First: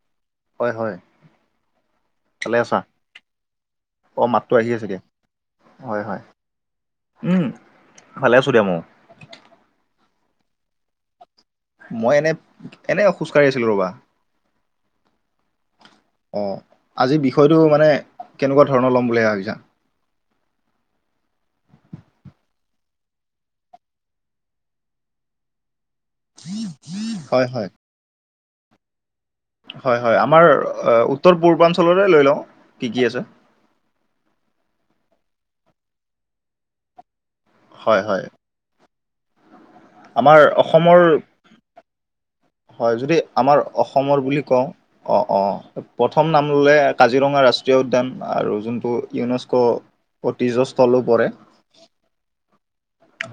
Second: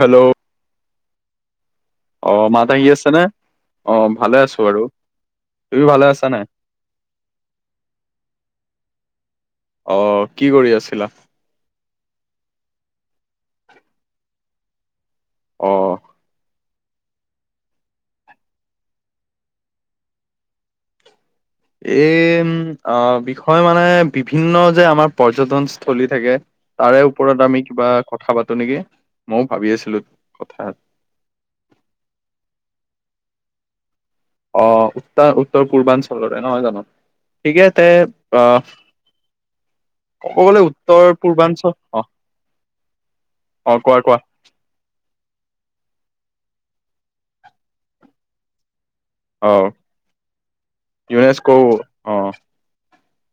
Hello? হয়, হয়। অ', ভালে মাত আছা আহি আছে নে? অ', ভালে মাতটো আছো আহি বাৰু। আছে দিয়া তুমি হয় ভালে হয় আছা নাই? উম, ভালে আছোঁ দিয়া মইও। অঁ', কি কৰি আছিলা। মই এনে এনে খোজ কাঢ়ি আছিলোঁ ৰ'বা। অ'। অঁ', আজি বিষয়টো মানে কেনেকুৱা ধৰণৰ ল'ম বুলি ভাবিছা? এইম অ', বিষয় মানে, বিভিন্ন যে আমাৰ পৰ্যটন স্থলী থাকে তাৰে ওপৰত হয় আমি হয় কিবা কথা পাতো নেকি। ময়ো ভাবি হয়, আছিলো হয়, আমাৰ কথা উত্তৰ পূৰ্বাঞ্চলৰে লৈ লওঁ, কি কি আছে। অ', উত্তা উত্তৰ পূৰ্বাঞ্চলৰে নহয় জানো, ঠিকে তে হয় হয় অ'। ক'ব আমাৰ গলে অসমৰ উত্তৰ পূৰ্বাঞ্চল অ'। হয় যদি, আমাৰ অ কোৱা কোৱা অসমৰ বুলি কওঁ, অ', অ'। প্ৰথম নাম ললে কাজিৰঙা ৰাষ্ট্ৰীয় উদ্যান আৰু জোনবোৰ অ ইউনেস্ক', ঐতিহ্যস্থলো পৰে। ইউনেস্ক' অ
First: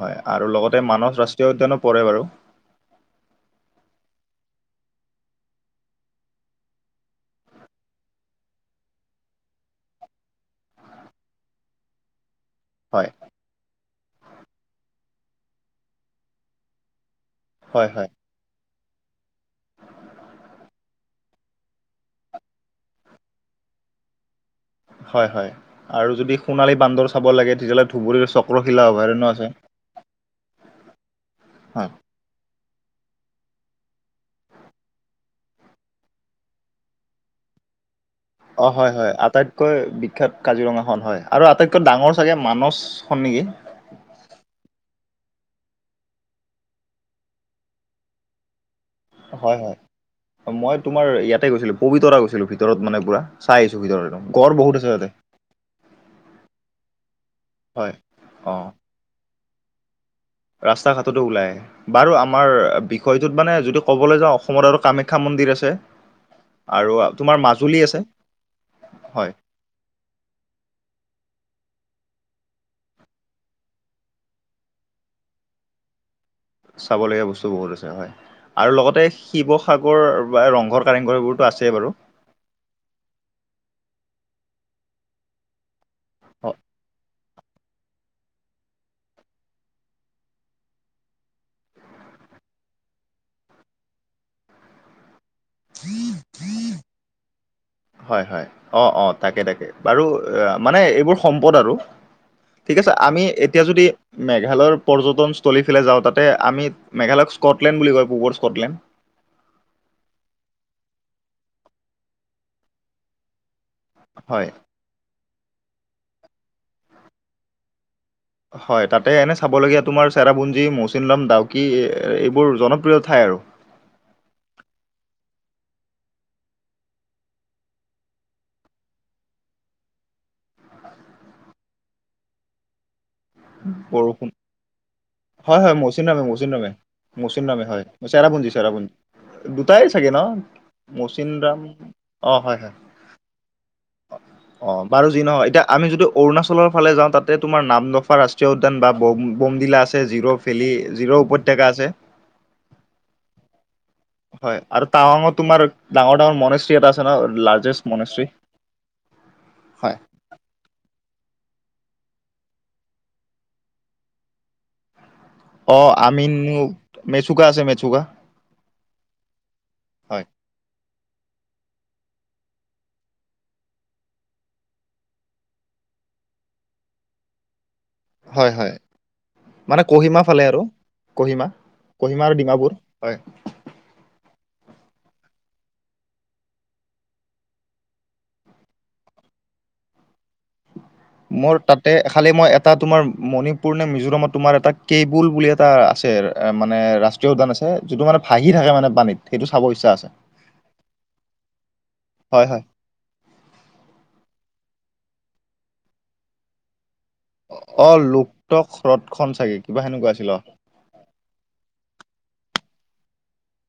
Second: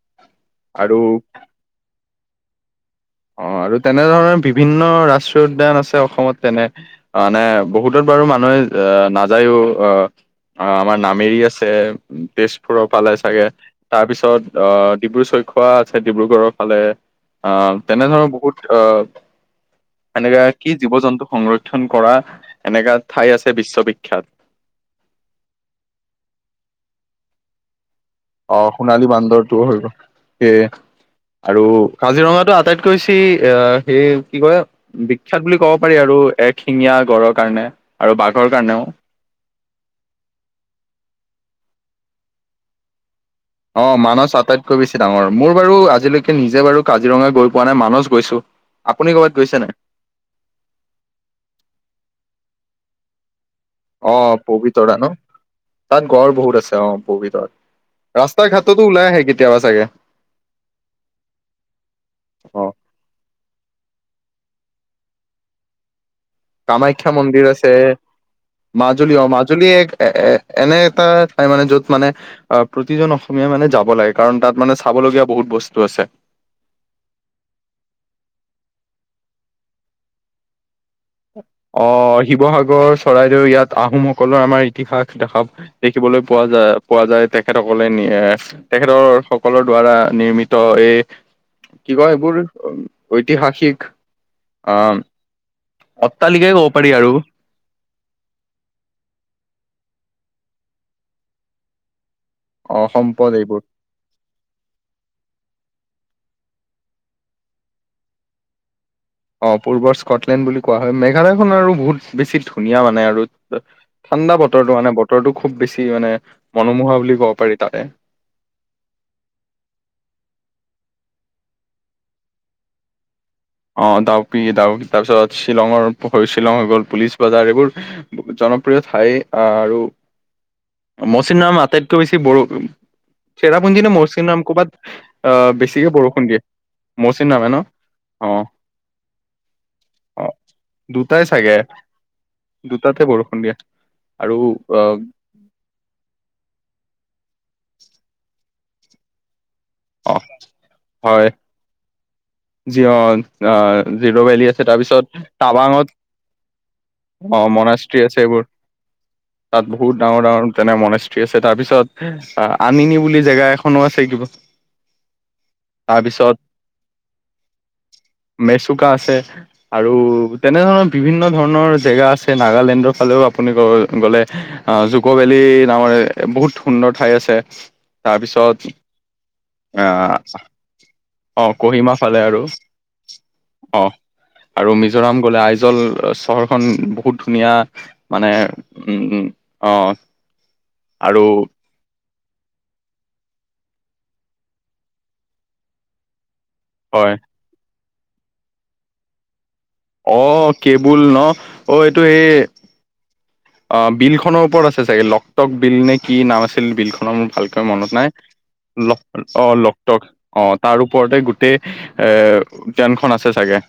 হয়, আৰু লগতে মানস ৰাষ্ট্ৰীয় উদ্যানো পৰে বাৰু। অ', আৰু তেনেধৰণৰ বিভিন্ন ৰাষ্ট্ৰীয় উদ্যান আছে অসমত তেনে। মানে বহুতত বাৰু মানুহে অ', নাযায়ো অ' অ', আমাৰ নামেৰি আছে তেজপুৰ হয় ফালে চাগে। তাৰপিছত অ', ডিব্ৰু চৈখোৱা আছে ডিব্ৰুগড়ৰ ফালে, অ' হয় হয় তেনেধৰনৰ বহুত অ', এনেকা কি জীৱ-জন্তু সংৰ ক্ষণ কৰা এনেকা ঠাই আছে বিশ্ববিখ্যাত। হয়, হয়। আৰু যদি সোণালী বান্দৰ চাব লাগে তেতিয়াহ'লে ধুবুৰীৰ অ', চক্ৰশিলা সোণালী অভয়াৰণ্য আছে বান্দৰটোও, সেয়ে, আৰু হয় কাজিৰঙাতো আটাইত কৈ ছি এ, সেই কি কয় বিখ্যাত বুলি ক'ব পাৰি আৰু এক শিঙীয়া গড়ৰ কাৰণে, আৰু বাঘ। অ', হয়, হয়। আটাইত কৈ বিখ্যাত কাজিৰঙা খন হয়, আৰু আটাইতকৈ ডাঙৰ চাগে মানচ খন নেকি! অ', মানচ আটাইতকৈ বেছি ডাঙৰ, মোৰ বাৰু আজিলৈকে নিজে বাৰু কাজিৰঙা গৈ পোৱা নাই, মানচ গৈছো আপুনি ক'ৰবাত গৈছে হয়, নাই হয়। মই তোমাৰ ইয়াতে গৈছিলো পবিতৰা গৈছিলো ভিতৰত মানে পুৰা, চাই আহিছো ভিতৰত। একদম অ', গড় বহুত আছে পবিতৰা তাতে ন? তাত গড় বহুত আছে অ', হয় পবিতৰাত। ৰাস্তা অ ঘাটতো ওলাই আহে কেতিয়াবা চাগে। ৰাস্তা ঘাটতো ওলাই। বাৰু আমাৰ, অ বিষয়টোত মানে যদি ক'বলৈ যাওঁ, অসমত আৰু কামাখ্যা মন্দিৰ আছে। আৰু কামাখ্যা তোমাৰ মন্দিৰ আছে, মাজুলী মাজুলী হয় অমাজ জুলী এক এ-এনে এটা ঠাই মানে য'ত মানে অ', প্ৰতিজন অসমীয়াই মানে যাব লাগে, কাৰণ তাত মানে চাবলগীয়া বহুত বস্তু আছে। চাবলগীয়া বস্তু বহুত আছে হয়, আৰু লগতে শিৱসাগৰ বা ৰংঘৰ কাৰেংঘৰ এইবোৰতো আছেই বাৰু অ', শিৱসাগৰ, চৰাইদেউ ইয়াত আহোমসকলৰ আমাৰ ইতিহাস দেখা পায়। দেখিবলৈ পোৱা অ যায়, পোৱা যায়, তেখেতসকলে নিয়েহ তেখেতৰ সকলৰ দ্বাৰা নিৰ্মিত এই কি কয় এইবোৰ, ঐতিহাসিক অ'। অট্টালিকাই ক'ব পাৰি আৰু। হয়, হয়, অ', অ', তাকে, তাকে, বাৰু মানে এইবোৰ সম্পদ আৰু। ঠিক অ', আছে, আমি সম্পদ এইবোৰ। এতিয়া যদি মেঘালয় পৰ্যটনস্থলীফালে যাওঁ, তাতে আমি মেঘালয়ক স্কটলেণ্ড বুলি কয়, পূৱৰ স্কটলেণ্ড। অ', পূৰ্বৰ স্কটলেণ্ড বুলি কোৱা হয়, মেঘালয়খন আৰু বহুত বেছি ধুনীয়া মানে আৰু ঠাণ্ডা হয় বতৰটো মানে বতৰটো খুব বেছি মানে মনোমোহা বুলি ক'ব পাৰি তাতে। হয়, তাতে এনেই চাবলগীয়া তোমাৰ চেৰাপুঞ্জী, মৌচিনলাম, ডাউকি এইবোৰ জনপ্ৰিয় ঠাই আৰু। অ', ডাউকি, ডাউক তাৰপিছত শ্বিলঙৰ শ্বিলং হৈ গ'ল পুলিচ বজাৰ এইবোৰ জনপ্ৰিয় ঠাই আৰু মচিনৰাম আটাইতকৈ বেছি বৰষুণ চেৰাপুঞ্জি নে বৰষুণ মৌচিননাম ক'ৰবাত অ', হয় হয় বেছিকে মৌচিনৰামে বৰষুণ দিয়ে। মৌচিনৰামে মৌচিনৰামে ন? হয় অ চেৰাপুঞ্জী চেৰাপুঞ্জী, দুটাই চাগে অ ন? মচিনৰাম দুটাতেে বৰষুণ দিয়ে। অ'। বাৰু যি নহয় এতিয়া আমি যদি অৰুণাচলৰ ফালে যাওঁ তাতে তোমাৰ নামদফা ৰাষ্ট্ৰীয় উদ্যান বা বম বমডিলা আছ ছে, অ জিৰ'ভেলি জিৰ' উপত্যকা আছে। জীৱন। অ 'জিৰ'ভেলী হয় আছে, আৰু তাৰপিছত টাৱাঙত তোমাৰ টাবাঙত, ডাঙৰ ডাঙৰ মনেষ্ট্ৰী এটা আছে ন অ' লাৰ্জেষ্ট মনাশ্ৰী আছে মনেষ্ট্ৰী এইবোৰ। [inaudible] তাত হয় বহুত ডাঙৰ ডাঙৰ তেনে মনেস্ৰী আছে, তাৰ পিছত, আনিনী বুলি জেগা এখনো আছে কিব অ' আনিনি মেচুকা আছে, মেচুকা। মেচুকা আছে। আৰু হয় তেনেধৰণৰ বিভিন্ন ধৰণৰ জেগা আছে, নাগালেণ্ডৰ ফালেও আপুনি গলে আহ জুক ভেলি নামৰ বহুত সুন্দৰ ঠাই আছে, হয় হয় তাৰপিছত মানে আহ কহিমা ফালে আৰু অ', কহিমা ফালে আৰু। অ', আৰু মিজোৰাম গ'লে আইজল চহৰখন বহুত ধুনীয়া। মানে, উম অ'। আৰু মোৰ তাত তে খালী মই এটা তোমাৰ, মণিপুৰ নে মিজোৰামত তোমাৰ এটা কেবুল বুলি এটা আছে। এ মানে হয় ৰাষ্ট্ৰীয়দ্যান আছে, যিটো মানে ভাহি থাকে মানে পানীত, সেইটো চাব ইচ্ছা আছে অ' কেবুল ন অ' এইটো এই হয় হয় অ' বিল খনৰ ওপৰত আছে চাগে, লকটক বিল নে কি নাম আছিল বিল খনৰ ভালকৈ মনত অ' নাই, লোকটক ল হ্ৰদখন অ' চাগে কিবা লটক সেনেকুৱা আছিল অ'। তাৰ ওপৰতে গোটেই, এ উদ্যানখন আছে চাগে।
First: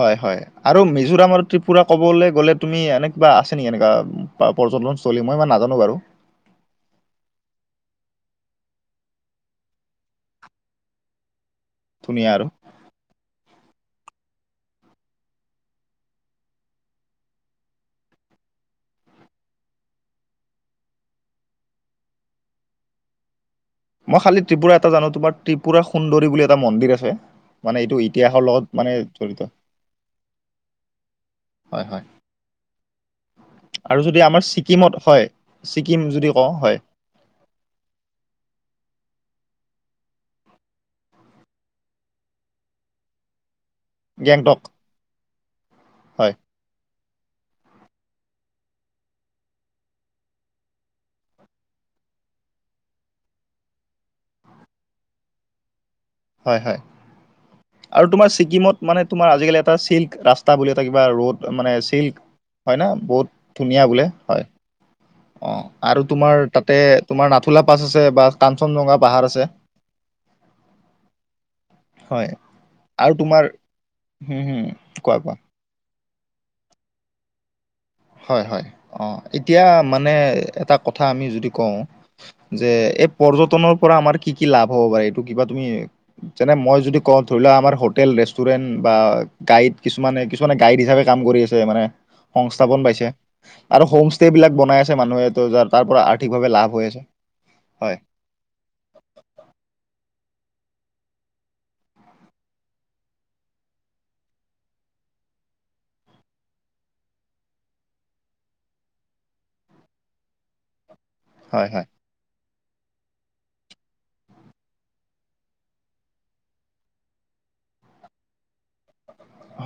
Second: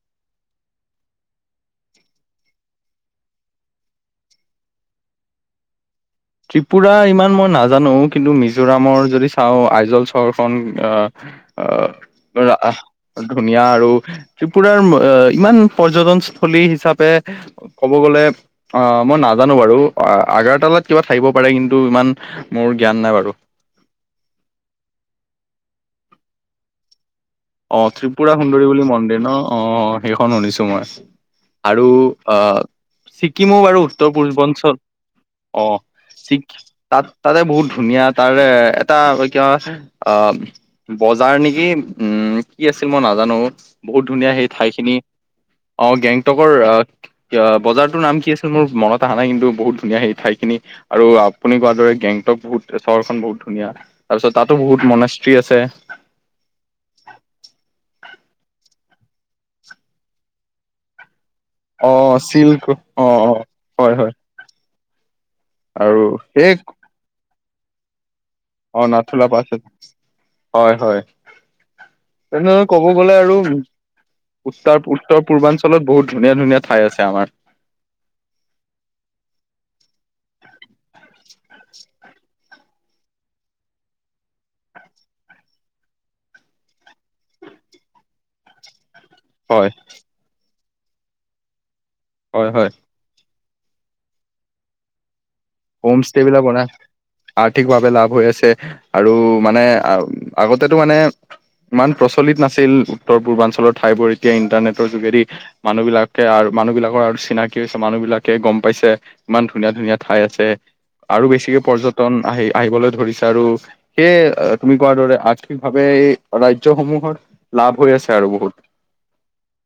হয় হয়, আৰু মিজোৰামৰ ত্ৰিপুৰা ক'বলৈ গ'লে, তুমি এনেকিবা আছে নেকি এনেকুৱা প পৰজটন চলি, মই ইমান নাজানো বাৰু। ত্ৰিপুৰা ইমান মই নাজানো, কিন্তু মিজোৰামৰ যদি চাওঁ আইজল চহৰখন, আহ আহ, ধুনীয়া তোৰ আৰু আহ ধুনীয়া আৰু, ত্ৰিপুৰাৰ, ইমান পৰ্যটনস্থলী হিচাপে ক'ব গ'লে, অ' মই নাজানো বাৰু আগাৰতালাত কিবা থাকিব পাৰে কিন্তু, ইমান মোৰ জ্ঞান নাই বাৰু। মই খালি ত্ৰিপুৰা এটা জানো, তোমাৰ ত্ৰিপুৰা সুন্দৰী বুলি এটা মন্দিৰ আছে। মানে অ' এইটো ত্ৰিপুৰা ইতিহাসৰ লগত সুন্দৰী বুলি মানে মন্দিৰ ন, জড়িত অ' সেইখন শুনিছো মই। আৰু, হয় হয় আহ ছিকিমো বাৰু আৰু উত্তৰ যদি আমাৰ পূৰ্বাঞ্চল, ছিকিমত হয় অ' ছিকিম যদি কওঁ ছিকিম হয় তাত, তাতে বহুত ধুনীয়া, তাৰে এটা কিয় আ বজাৰ নেকি, উম কি আছিল, মই নাজানো বহুত ধুনীয়া সেই গেংটক ঠাইখিনি অ' হয় গেংটকৰ, বজাৰটোৰ নাম কি আছিল, মোৰ মনত অহা নাই কিন্তু বহুত ধুনীয়া, সেই ঠাইখিনি। আৰু আপুনি কোৱাৰ দৰে গেংটক বহুত চহৰখন বহুত ধুনীয়া। তাৰপিছত তাতো বহুত মনেস্ৰী আছে। হয় হয়। আৰু তোমাৰ ছিকিমত, মানে তোমাৰ আজিকালি এটা চিল্ক ৰাস্তা বুলি এটা কিবা ৰ'ড মানে চিল্ক, হয় ন, বহুত ধুনীয়া বোলে হয়। অ', আৰু তোমাৰ তাতে তোমাৰ নাথুলা পাছ আছে বা অ কাঞ্চনজঙা নাথুলা পাহাৰ পাছ আছে। হয়, হয়। হয় তেনে ক'ব গ'লে আৰু, হম হম উত্তৰ, কোৱা উত্তৰ কোৱা পূৰ্বাঞ্চল ফলত বহুত ধুন ধনীয়া ঠাই আছে আমাৰ। হয় হয়, অ' এতিয়া মানে এটা কথা আমি যদি কওঁ যে এই পৰ্যটনৰ পৰা আমাৰ কি কি লাভ হ'ব পাৰে, এইটো কিবা তুমি যেনে, মই যদি কওঁ ধৰি লোৱা আমাৰ হোটেল ৰে ষ্টুডেণ্ট বা হয় গাইড কিছুমানে কিছুমানে গাইড হিচাপে কাম কৰি আছে, মানে হয় হয় থাপন পাইছে, আৰু হোম ষ্টে বিলাক বনাই আছে মানুহে তো যাৰ তাৰ হোম পৰা ষ্টে বিলাক আৰ্থিকভাৱে লাভ বনাই, হৈ আছে আৰ্থিকভাৱে হয় লাভ হৈ আছে। আৰু মানে, আগতেতো মানে ইমান প্ৰচলিত নাছিল, উত্তৰ পূৰ্বাঞ্চলৰ ঠাইবোৰ, এতিয়া ইণ্টাৰনেটৰ যোগেদি মানুহ বিলাকে আৰু মানুহ বিলাকৰ আৰু চিনাকি হৈছে, মানুহ বিলাকে গম পাইছে, ইমান ধুনীয়া ধুনীয়া ঠাই আছে। আৰু বেছিকে হয় হয় পৰ্যটন আহি আহিবলৈ ধৰিছে আৰু সেয়ে তুমি কোৱাৰ দৰে আৰ্থিকভাৱে এই ৰাজ্যসমূহত লাভ হৈ আছে আৰু বহুত।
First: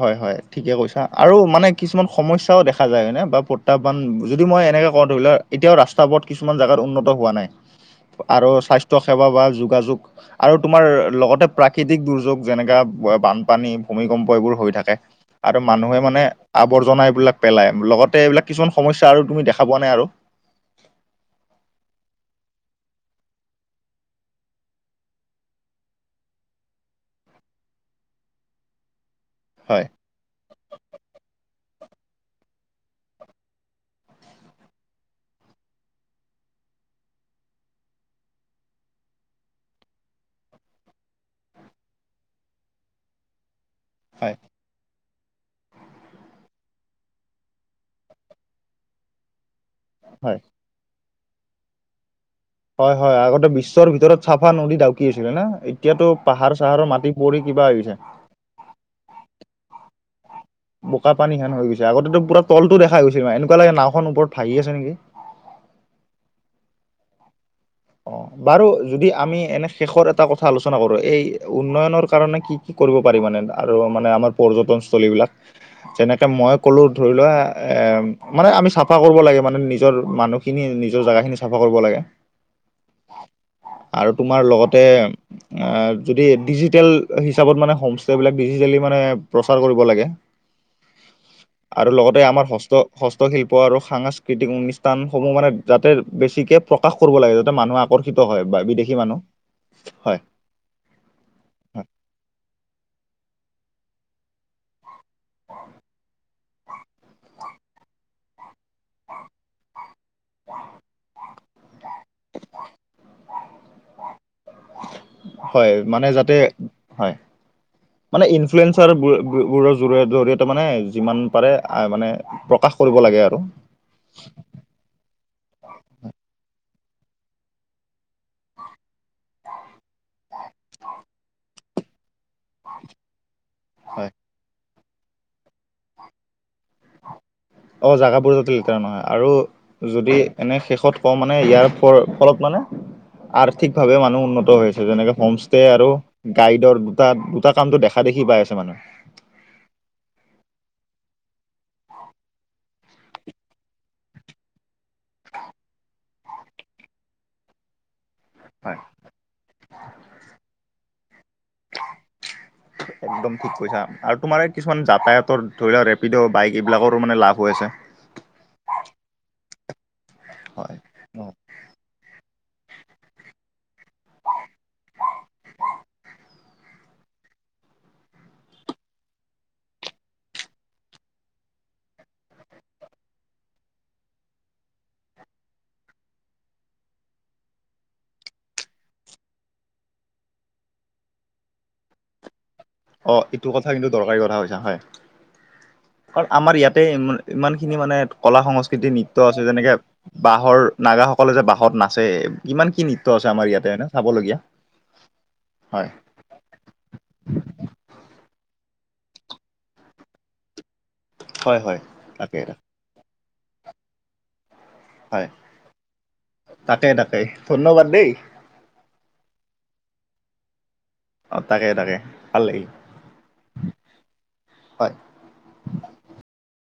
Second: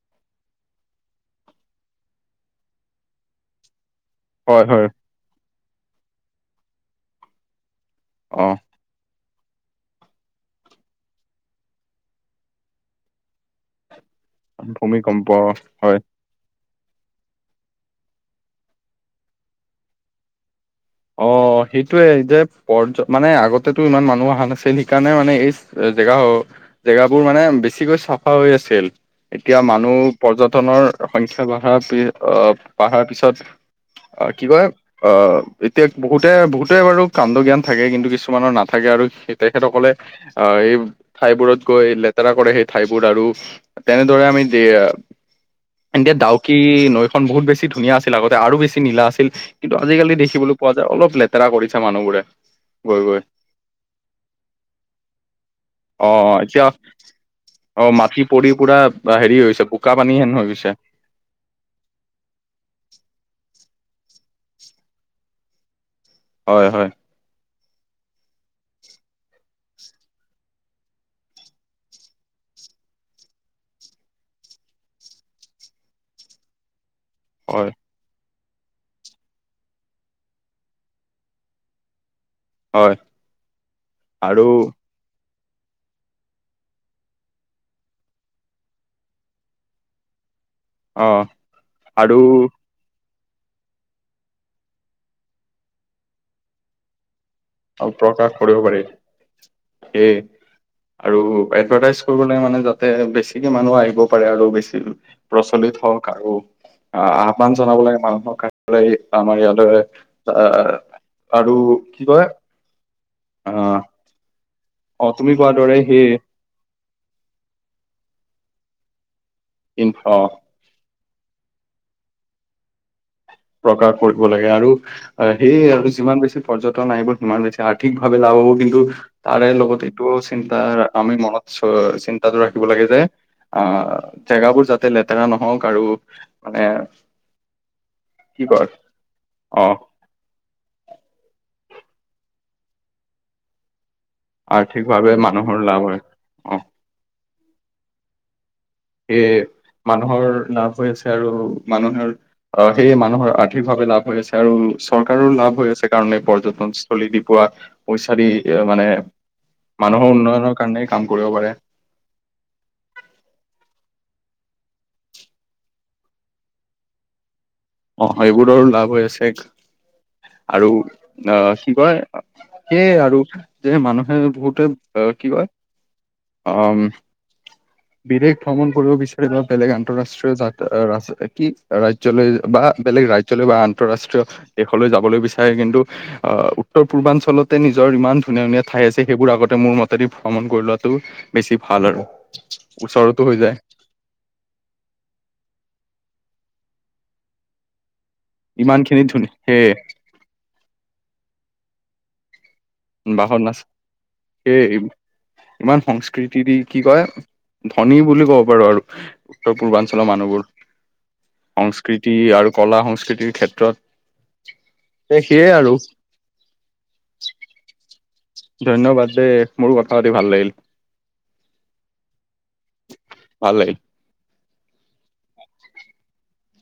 হয়, হয়, ঠিকে কৈছা। আৰু মানে কিছুমান সমস্যাও দেখা যায় হয়নে বা প্ৰত্যাহ্বান যদি মই হয় হয় এনেকে কওঁ, ধৰিলোৱা এতিয়াও ৰাস্তা পথ কিছুমান জাগাত উন্নত হোৱা নাই অ আৰু স্বাস্থ্য স্বাস্থ্যসেৱা বা যোগাযোগ আৰু তোমাৰ লগতে প্ৰাকৃতিক দুৰ্যোগ যেনেকা বানপানী, ভূমিকম্প, এইবোৰ হৈ থাকে ভূমিকম্প আৰু হয় মানুহে মানে আৱৰ্জনা এইবিলাক পেলাই, লগতে এইবিলাক কিছুমান সমস্যা আৰু তুমি দেখা পোৱা নাই আৰু। অহ, সেইটোয়ে যে পৰ্য মানে আগতে ইমান মানুহ অহা নাছিল, সেইকাৰণে মানে এই জেগা জেগাবোৰ মানে বেছিকৈ চাফা হৈ আছিল। এতিয়া হয়, মানুহ পৰ্যটনৰ সংখ্যা বাঢ়া অহ, বাঢ়াৰ পিছত অহ, কি কয়? অহ এতিয়া বহুতে-বহুতে বাৰু কাণ্ড জ্ঞান থাকে কিন্তু কিছুমানৰ নাথাকে আৰু তেখেতসকলে অহ, এইঠাইবোৰত গৈ লেতেৰা কৰে সেই ঠাইবোৰ আৰু তেনেদৰে হয়, আমি দে, এতিয়া ডাউকী নৈ বহুত বেছি ধুনীয়া আছিল আগতে আৰু বেছি নীলা আছিল কিন্তু আজিকালি হয়। দেখিবলৈ পোৱা যায়, অলপ লেতেৰা কৰিছে মানুহবোৰে। হয়, গৈ হয়। গৈ আগতে বিশ্বৰ ভিতৰত চাফা নদী ডাউকী আছিল হয় না। এতিয়াতো পাহাৰ-চাহাৰৰ মাটি পৰি কিবা অহ, গৈছে। মাটি পৰি পুৰা হেৰি হৈছে, বোকা পানী হেন হৈ গৈছে। বোকা পানী হেন হৈ গৈছে, আগতেটো পুৰা তলটো দেখ গৈছিলে, এনেকুৱা লাগে নাওখন ওপৰত ভাহি আছে নেকি। হয়, হয়। অহ, বাৰু যদি আমি এনে শেষৰ এটা কথা আলোচনা কৰোঁ, এই উন্নয়নৰ কাৰণে কি কি কৰিব পাৰি মানে আৰু মানে আমাৰ পৰ্যটন স্থলীবিলাক যেনেকে মই ক'লোঁ ধৰিলোৱা হয় মানে আমি চাফা কৰিব লাগে মানে নিজৰ মানুহখিনি নিজৰ জেগাখিনি চাফা কৰিব লাগে। হয় আৰু তোমাৰ লগতে যদি ডিজিটেল হিচাপত মানে হোমষ্টবিলাক ডিজিটেলি মানে প্ৰচাৰ কৰিব লাগে। অ আৰু লগতে আমাৰ হস্ত হস্তশিল্প আৰু সাংস্কৃতিক অনুষ্ঠানসমূহ মানে যাতে বেছিকে প্ৰকাশ কৰিব লাগে। যাতে মানুহ আকৰ্ষিত প্ৰকাশ হয় কৰিব বা পাৰি বিদেশী মানুহ, সেয়ে হয়। আৰু হয় এডভাৰটাইজ কৰিবলৈ মানে যাতে বেছিকে মানুহ আহিব পাৰে আৰু বেছি প্ৰচলিত হওঁক আৰু আহ-আহ্বান জনাব লাগে মানুহক। আমাৰ ইয়ালৈ অহ, আৰু কি কয়? অহ। হয়, মানে যাতে হয় মানে ইনফ্লুৱেঞ্চাবোৰৰ ইন অ জৰিয়তে মানে যিমান পাৰে অহ, মানে প্ৰকাশ কৰিব লাগে আৰু। প্ৰকাশ কৰিব লাগে আৰু হয় সেইয়ে আৰু যিমান বেছি পৰ্যটন আহিব সিমান বেছি আৰ্থিকভাৱে লাভ হ'ব কিন্তু তাৰে লগতে এইটো চিন্তা আমি ম ৰাখিব লাগে যে অহ, হয় জেগাবোৰ যাতে লেতেৰা নহওঁক আৰু মানে অহ, জেগাবোৰ কি যাতে কয় লেতেৰা নহয় অ আৰু যদি এনেই শেষত কওঁ মানে ইয়াৰ ফ-ফলত মানে আৰ্থিকভাৱে মানুহ উন্নত হৈ আছে আৰ্থিকভাৱে যেনেকে মানুহৰ হোমষ্টে লাভ আৰু হয় অ গাইডৰ দুটা-দুটা কামটো দেখা-দেখি পাই আছে মানুহে। সেয়ে, মানুহৰ লাভ হৈ আছে আৰু মানুহৰ অহ, সেয়ে মানুহৰ আৰ্থিকভাৱে লাভ হৈ আছে আৰু চৰকাৰৰো লাভ হৈ আছে কাৰণে পৰ্যটনস্থলী দি পোৱা পইচা দি হয় মানে মানুহৰ উন্নয়নৰ কাৰণেই কাম কৰিব পাৰে। একদম ঠিক কৈছা আৰু তোমাৰ কিছুমান যাতায়াতৰ ধৰিলোৱা ৰেপিড', বাইক এইবিলাকৰো মানে লাভ হৈ আছে। অহ, সেইবোৰৰো লাভ হৈ আছে আৰু হয় অহ, কি কয়? সেয়ে আৰু, [unintelligible] মানুহে বহুতে অ' কি কয় অ'। বিদেশ ভ্ৰমণ কৰিব বিচাৰে বা বেলেগ আন্তঃৰাষ্ট্ৰীয় জাত ৰাজ কি ৰাজ ৰাজ্যলৈ বা বেলেগ ৰাজ্যলৈ বা আন্তঃৰাষ্ট্ৰীয় দেশলৈ যাবলৈ বিচাৰে কিন্তু আহ উত্তৰ পূৰ্বাঞ্চলতে নিজৰ ইমান ধুনীয়া ধুনীয়া ঠাই আছে, সেইবোৰ আগতে মোৰ মতেদি ভ্ৰমণ কৰি লোৱাটো বেছি ভাল আৰু। ওচৰতো অ', হৈ এইটো যায় কথা কিন্তু দৰকাৰী কথা কৈছা, হয়। কাৰণ আমাৰ ইয়াতে ই-ইমানখিনি মানে কলা ইমান সংস্কৃতি খিনি নৃত্য ধুনীয়া আছে, সেয়ে যেনেকে বাঁহৰ নাগাসকলে যে বাঁহত নাচে কিমান কি নৃত্য আছে বাহন আমাৰ নাচ ইয়াতে চাবলগীয়া, সেই হয়। [unintelligible] দি কি কয় ধনী বুলি কব পাৰো আৰু। উত্তৰ পূৰ্বাঞ্চলৰ মানুহবোৰ, হয় হয় সংস্কৃতি তাকে আৰু কলা সংস্কৃতিৰ ক্ষেত্ৰত [unintelligible] হয় সেইয়ে আৰু। তাকে, তাকে, ধন্যবাদ দেই। ধন্যবাদ দেই, মোৰো কথা পাতি ভাল লাগিল। অ', তাকে, তাকে, ভাল লাগিল ভাল লাগিল হয়।